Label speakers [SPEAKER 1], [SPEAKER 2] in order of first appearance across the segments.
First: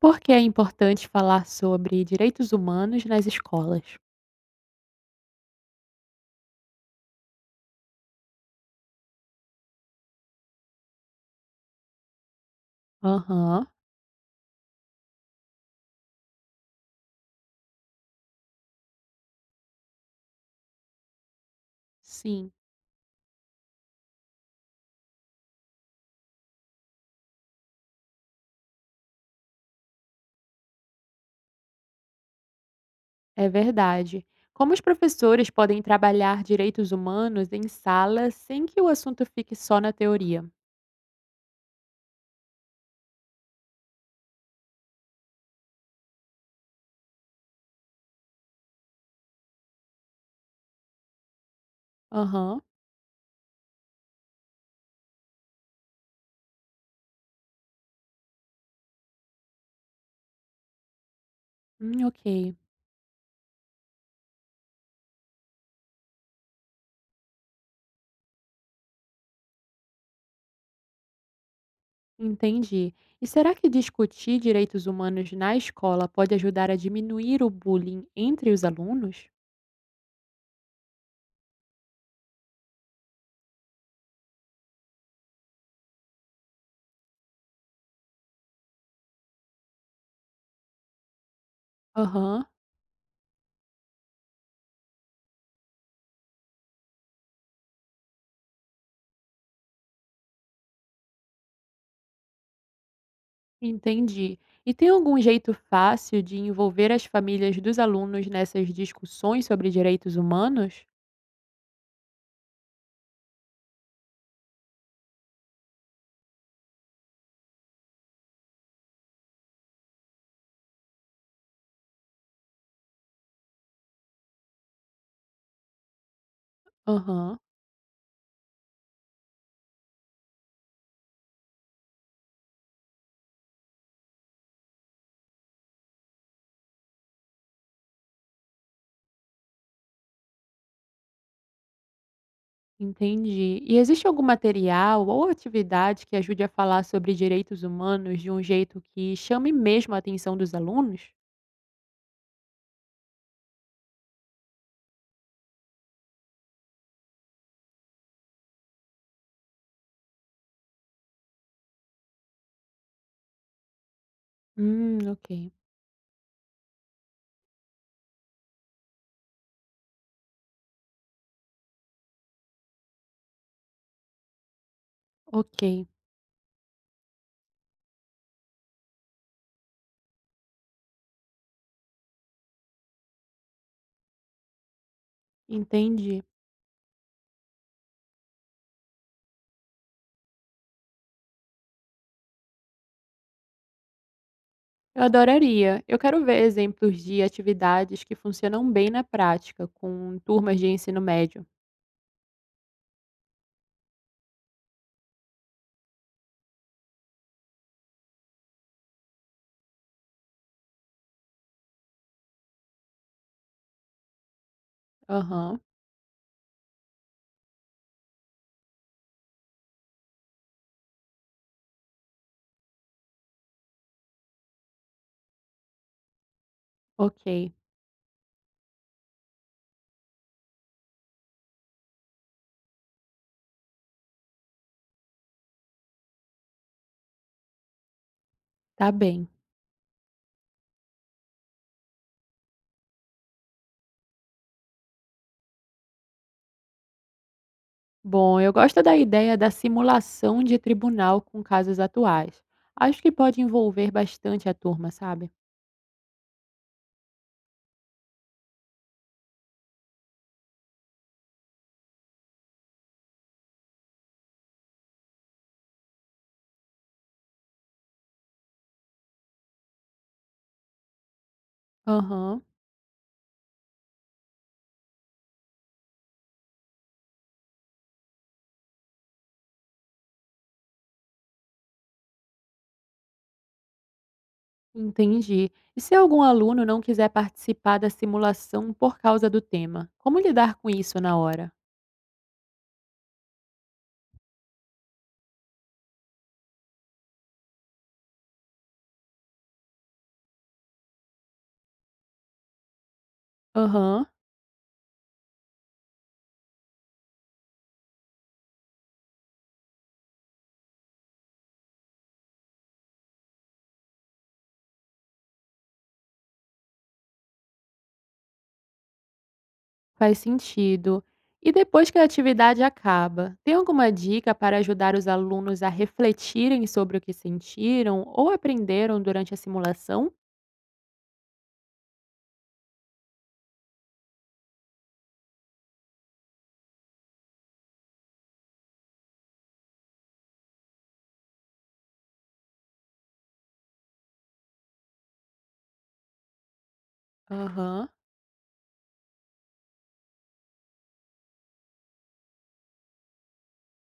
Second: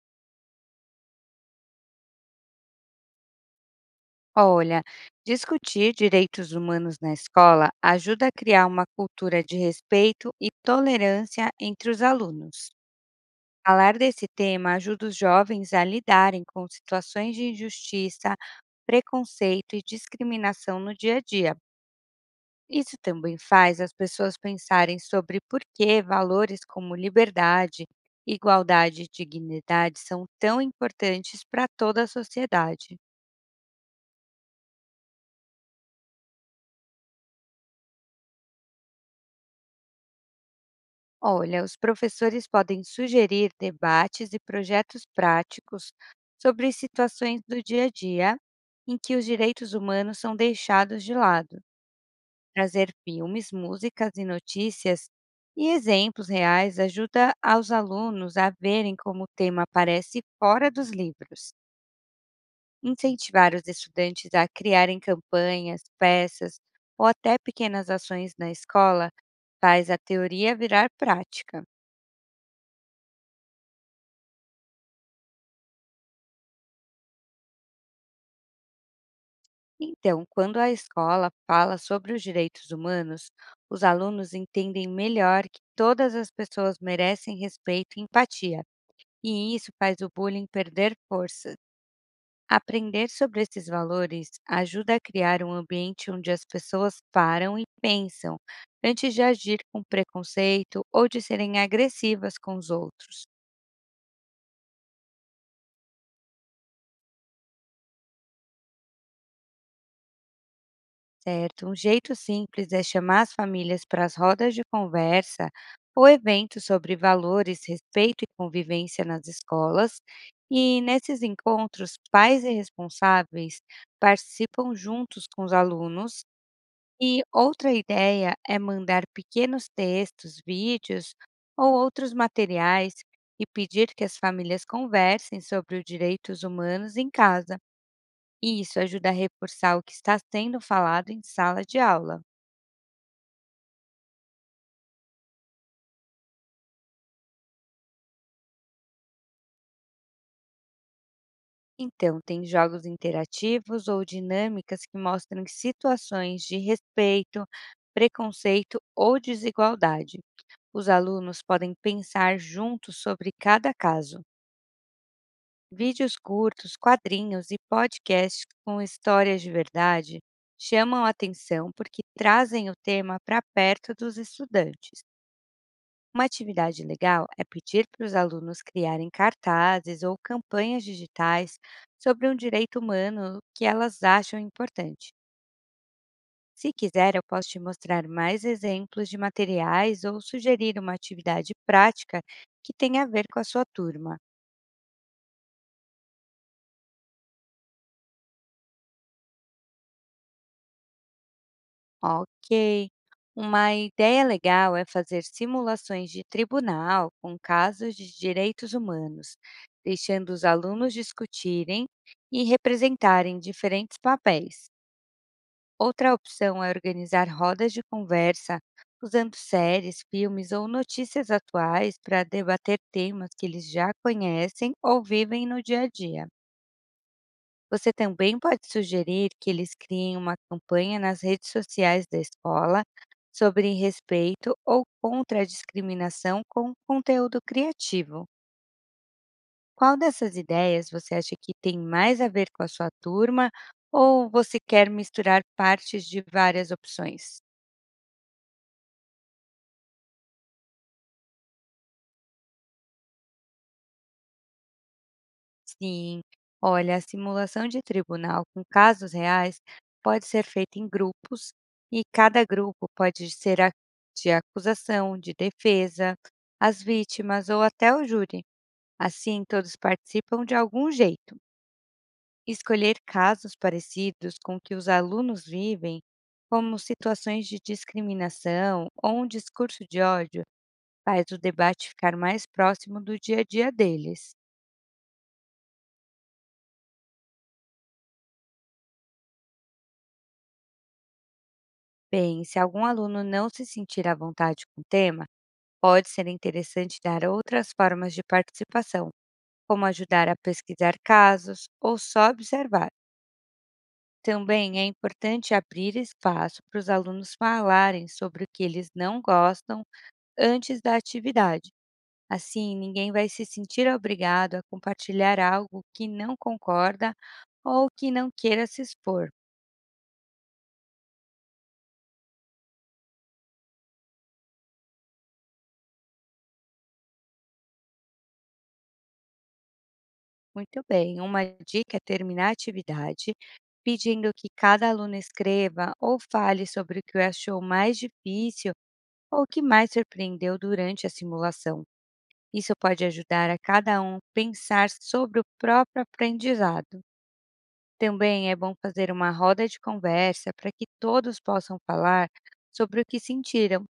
[SPEAKER 1] Por que é importante falar sobre direitos humanos nas escolas?
[SPEAKER 2] Olha, discutir direitos humanos na escola ajuda a criar uma cultura de respeito e tolerância entre os alunos.
[SPEAKER 1] Aham,
[SPEAKER 2] Falar desse tema ajuda os jovens a lidarem com situações de injustiça, preconceito e discriminação no dia a dia.
[SPEAKER 1] sim,
[SPEAKER 2] Isso também faz as pessoas pensarem sobre por que valores como liberdade, igualdade e dignidade são tão importantes para toda a sociedade.
[SPEAKER 1] é verdade. Como os professores podem trabalhar direitos humanos em sala sem que o assunto fique só na teoria?
[SPEAKER 2] Olha, os professores podem sugerir debates e projetos práticos sobre situações do dia a dia em que os direitos humanos são deixados de lado.
[SPEAKER 1] Aham,
[SPEAKER 2] Trazer filmes, músicas e notícias e exemplos reais ajuda aos alunos a verem como o tema aparece fora dos livros.
[SPEAKER 1] ok,
[SPEAKER 2] Incentivar os estudantes a criarem campanhas, peças ou até pequenas ações na escola faz a teoria virar prática.
[SPEAKER 1] entendi. E será que discutir direitos humanos na escola pode ajudar a diminuir o bullying entre os alunos?
[SPEAKER 2] Então, quando a escola fala sobre os direitos humanos, os alunos entendem melhor que todas as pessoas merecem respeito e empatia, e isso faz o bullying perder força.
[SPEAKER 1] Aham.
[SPEAKER 2] Aprender sobre esses valores ajuda a criar um ambiente onde as pessoas param e pensam antes de agir com preconceito ou de serem agressivas com os outros.
[SPEAKER 1] Entendi. E tem algum jeito fácil de envolver as famílias dos alunos nessas discussões sobre direitos humanos?
[SPEAKER 2] Certo. Um jeito simples é chamar as famílias para as rodas de conversa ou eventos sobre valores, respeito e convivência nas escolas. E nesses encontros, pais e responsáveis participam juntos com os alunos. E
[SPEAKER 1] Aham,
[SPEAKER 2] outra ideia é mandar pequenos textos, vídeos ou outros materiais e pedir que as famílias conversem sobre os direitos humanos em casa. E isso ajuda a reforçar o que está sendo falado em sala de aula.
[SPEAKER 1] entendi. E existe algum material ou atividade que ajude a falar sobre direitos humanos de um jeito que chame mesmo a atenção dos alunos?
[SPEAKER 2] Então, tem jogos interativos ou dinâmicas que mostram situações de respeito, preconceito ou desigualdade. Os alunos podem pensar juntos sobre cada caso.
[SPEAKER 1] Ok.
[SPEAKER 2] Vídeos curtos, quadrinhos e podcasts com histórias de verdade chamam a atenção porque trazem o tema para perto dos estudantes.
[SPEAKER 1] Ok,
[SPEAKER 2] Uma atividade legal é pedir para os alunos criarem cartazes ou campanhas digitais sobre um direito humano que elas acham importante.
[SPEAKER 1] entendi.
[SPEAKER 2] Se quiser, eu posso te mostrar mais exemplos de materiais ou sugerir uma atividade prática que tenha a ver com a sua turma.
[SPEAKER 1] Eu adoraria. Eu quero ver exemplos de atividades que funcionam bem na prática, com turmas de ensino médio.
[SPEAKER 2] Ok. Uma ideia legal é fazer simulações de tribunal com casos de direitos humanos, deixando os alunos discutirem e representarem diferentes papéis.
[SPEAKER 1] Aham,
[SPEAKER 2] Outra opção é organizar rodas de conversa usando séries, filmes ou notícias atuais para debater temas que eles já conhecem ou vivem no dia a dia.
[SPEAKER 1] ok.
[SPEAKER 2] Você também pode sugerir que eles criem uma campanha nas redes sociais da escola sobre respeito ou contra a discriminação com conteúdo criativo.
[SPEAKER 1] Tá bem.
[SPEAKER 2] Qual dessas ideias você acha que tem mais a ver com a sua turma ou você quer misturar partes de várias opções?
[SPEAKER 1] Bom, eu gosto da ideia da simulação de tribunal com casos atuais. Acho que pode envolver bastante a turma, sabe?
[SPEAKER 2] Sim, olha, a simulação de tribunal com casos reais pode ser feita em grupos e cada grupo pode ser de acusação, de defesa, as vítimas ou até o júri. Assim, todos participam de algum jeito.
[SPEAKER 1] Aham,
[SPEAKER 2] Escolher casos parecidos com o que os alunos vivem, como situações de discriminação ou um discurso de ódio, faz o debate ficar mais próximo do dia a dia deles.
[SPEAKER 1] entendi. E se algum aluno não quiser participar da simulação por causa do tema, como lidar com isso na hora?
[SPEAKER 2] Bem, se algum aluno não se sentir à vontade com o tema, pode ser interessante dar outras formas de participação, como ajudar a pesquisar casos ou só observar.
[SPEAKER 1] Aham,
[SPEAKER 2] Também é importante abrir espaço para os alunos falarem sobre o que eles não gostam antes da atividade. Assim, ninguém vai se sentir obrigado a compartilhar algo que não concorda ou que não queira se expor.
[SPEAKER 1] faz sentido. E depois que a atividade acaba, tem alguma dica para ajudar os alunos a refletirem sobre o que sentiram ou aprenderam durante a simulação?
[SPEAKER 2] Muito bem, uma dica é terminar a atividade pedindo que cada aluno escreva ou fale sobre o que achou mais difícil ou o que mais surpreendeu durante a simulação. Isso pode ajudar a cada um pensar sobre o próprio aprendizado.
[SPEAKER 1] Aham.
[SPEAKER 2] Também é bom fazer uma roda de conversa para que todos possam falar sobre o que sentiram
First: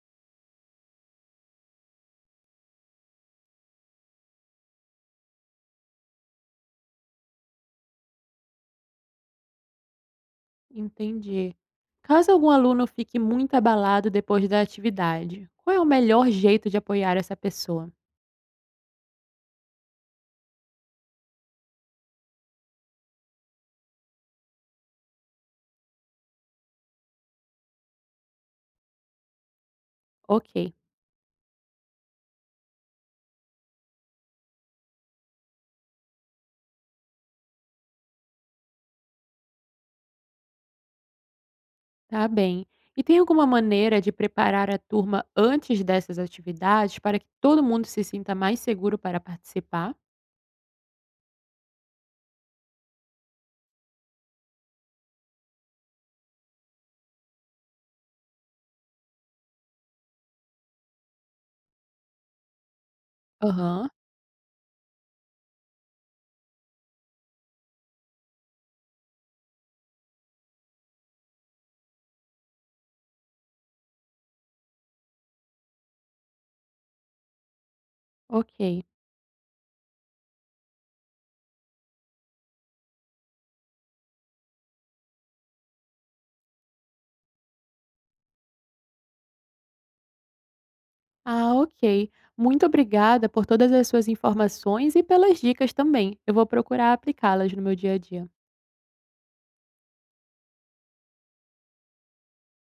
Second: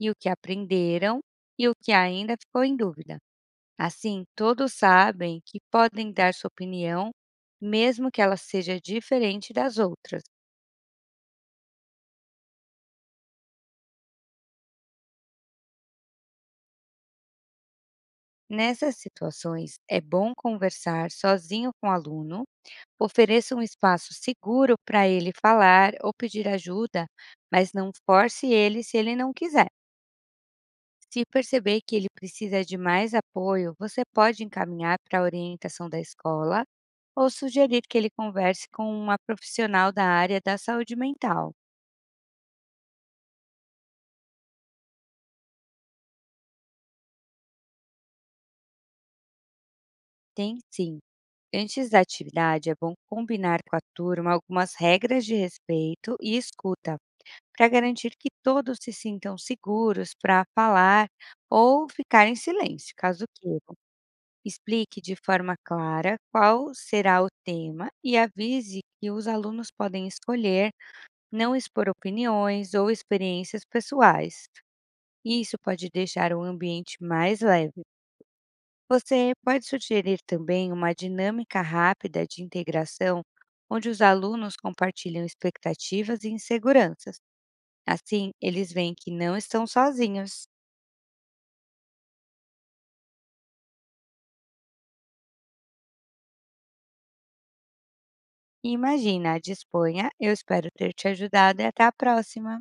[SPEAKER 2] e o que aprenderam e o que ainda ficou em dúvida. Assim, todos sabem que podem dar sua opinião, mesmo que ela seja diferente das outras.
[SPEAKER 1] Entendi. Caso algum aluno fique muito abalado depois da atividade, qual é o melhor jeito de apoiar essa pessoa?
[SPEAKER 2] Nessas situações, é bom conversar sozinho com o aluno, ofereça um espaço seguro para ele falar ou pedir ajuda, mas não force ele se ele não quiser.
[SPEAKER 1] Ok,
[SPEAKER 2] Se perceber que ele precisa de mais apoio, você pode encaminhar para a orientação da escola ou sugerir que ele converse com uma profissional da área da saúde mental.
[SPEAKER 1] tá bem. E tem alguma maneira de preparar a turma antes dessas atividades para que todo mundo se sinta mais seguro para participar?
[SPEAKER 2] Tem sim. Antes da atividade, é bom combinar com a turma algumas regras de respeito e escuta, para garantir que todos se sintam seguros para falar ou ficar em silêncio, caso queiram.
[SPEAKER 1] Aham,
[SPEAKER 2] Explique de forma clara qual será o tema e avise que os alunos podem escolher não expor opiniões ou experiências pessoais. Isso pode deixar o ambiente mais leve.
[SPEAKER 1] ok.
[SPEAKER 2] Você pode sugerir também uma dinâmica rápida de integração, onde os alunos compartilham expectativas e inseguranças. Assim, eles veem que não estão sozinhos.
[SPEAKER 1] Ah, ok. Muito obrigada por todas as suas informações e pelas dicas também. Eu vou procurar aplicá-las no meu dia a dia.
[SPEAKER 2] Imagina, disponha, eu espero ter te ajudado e até a próxima!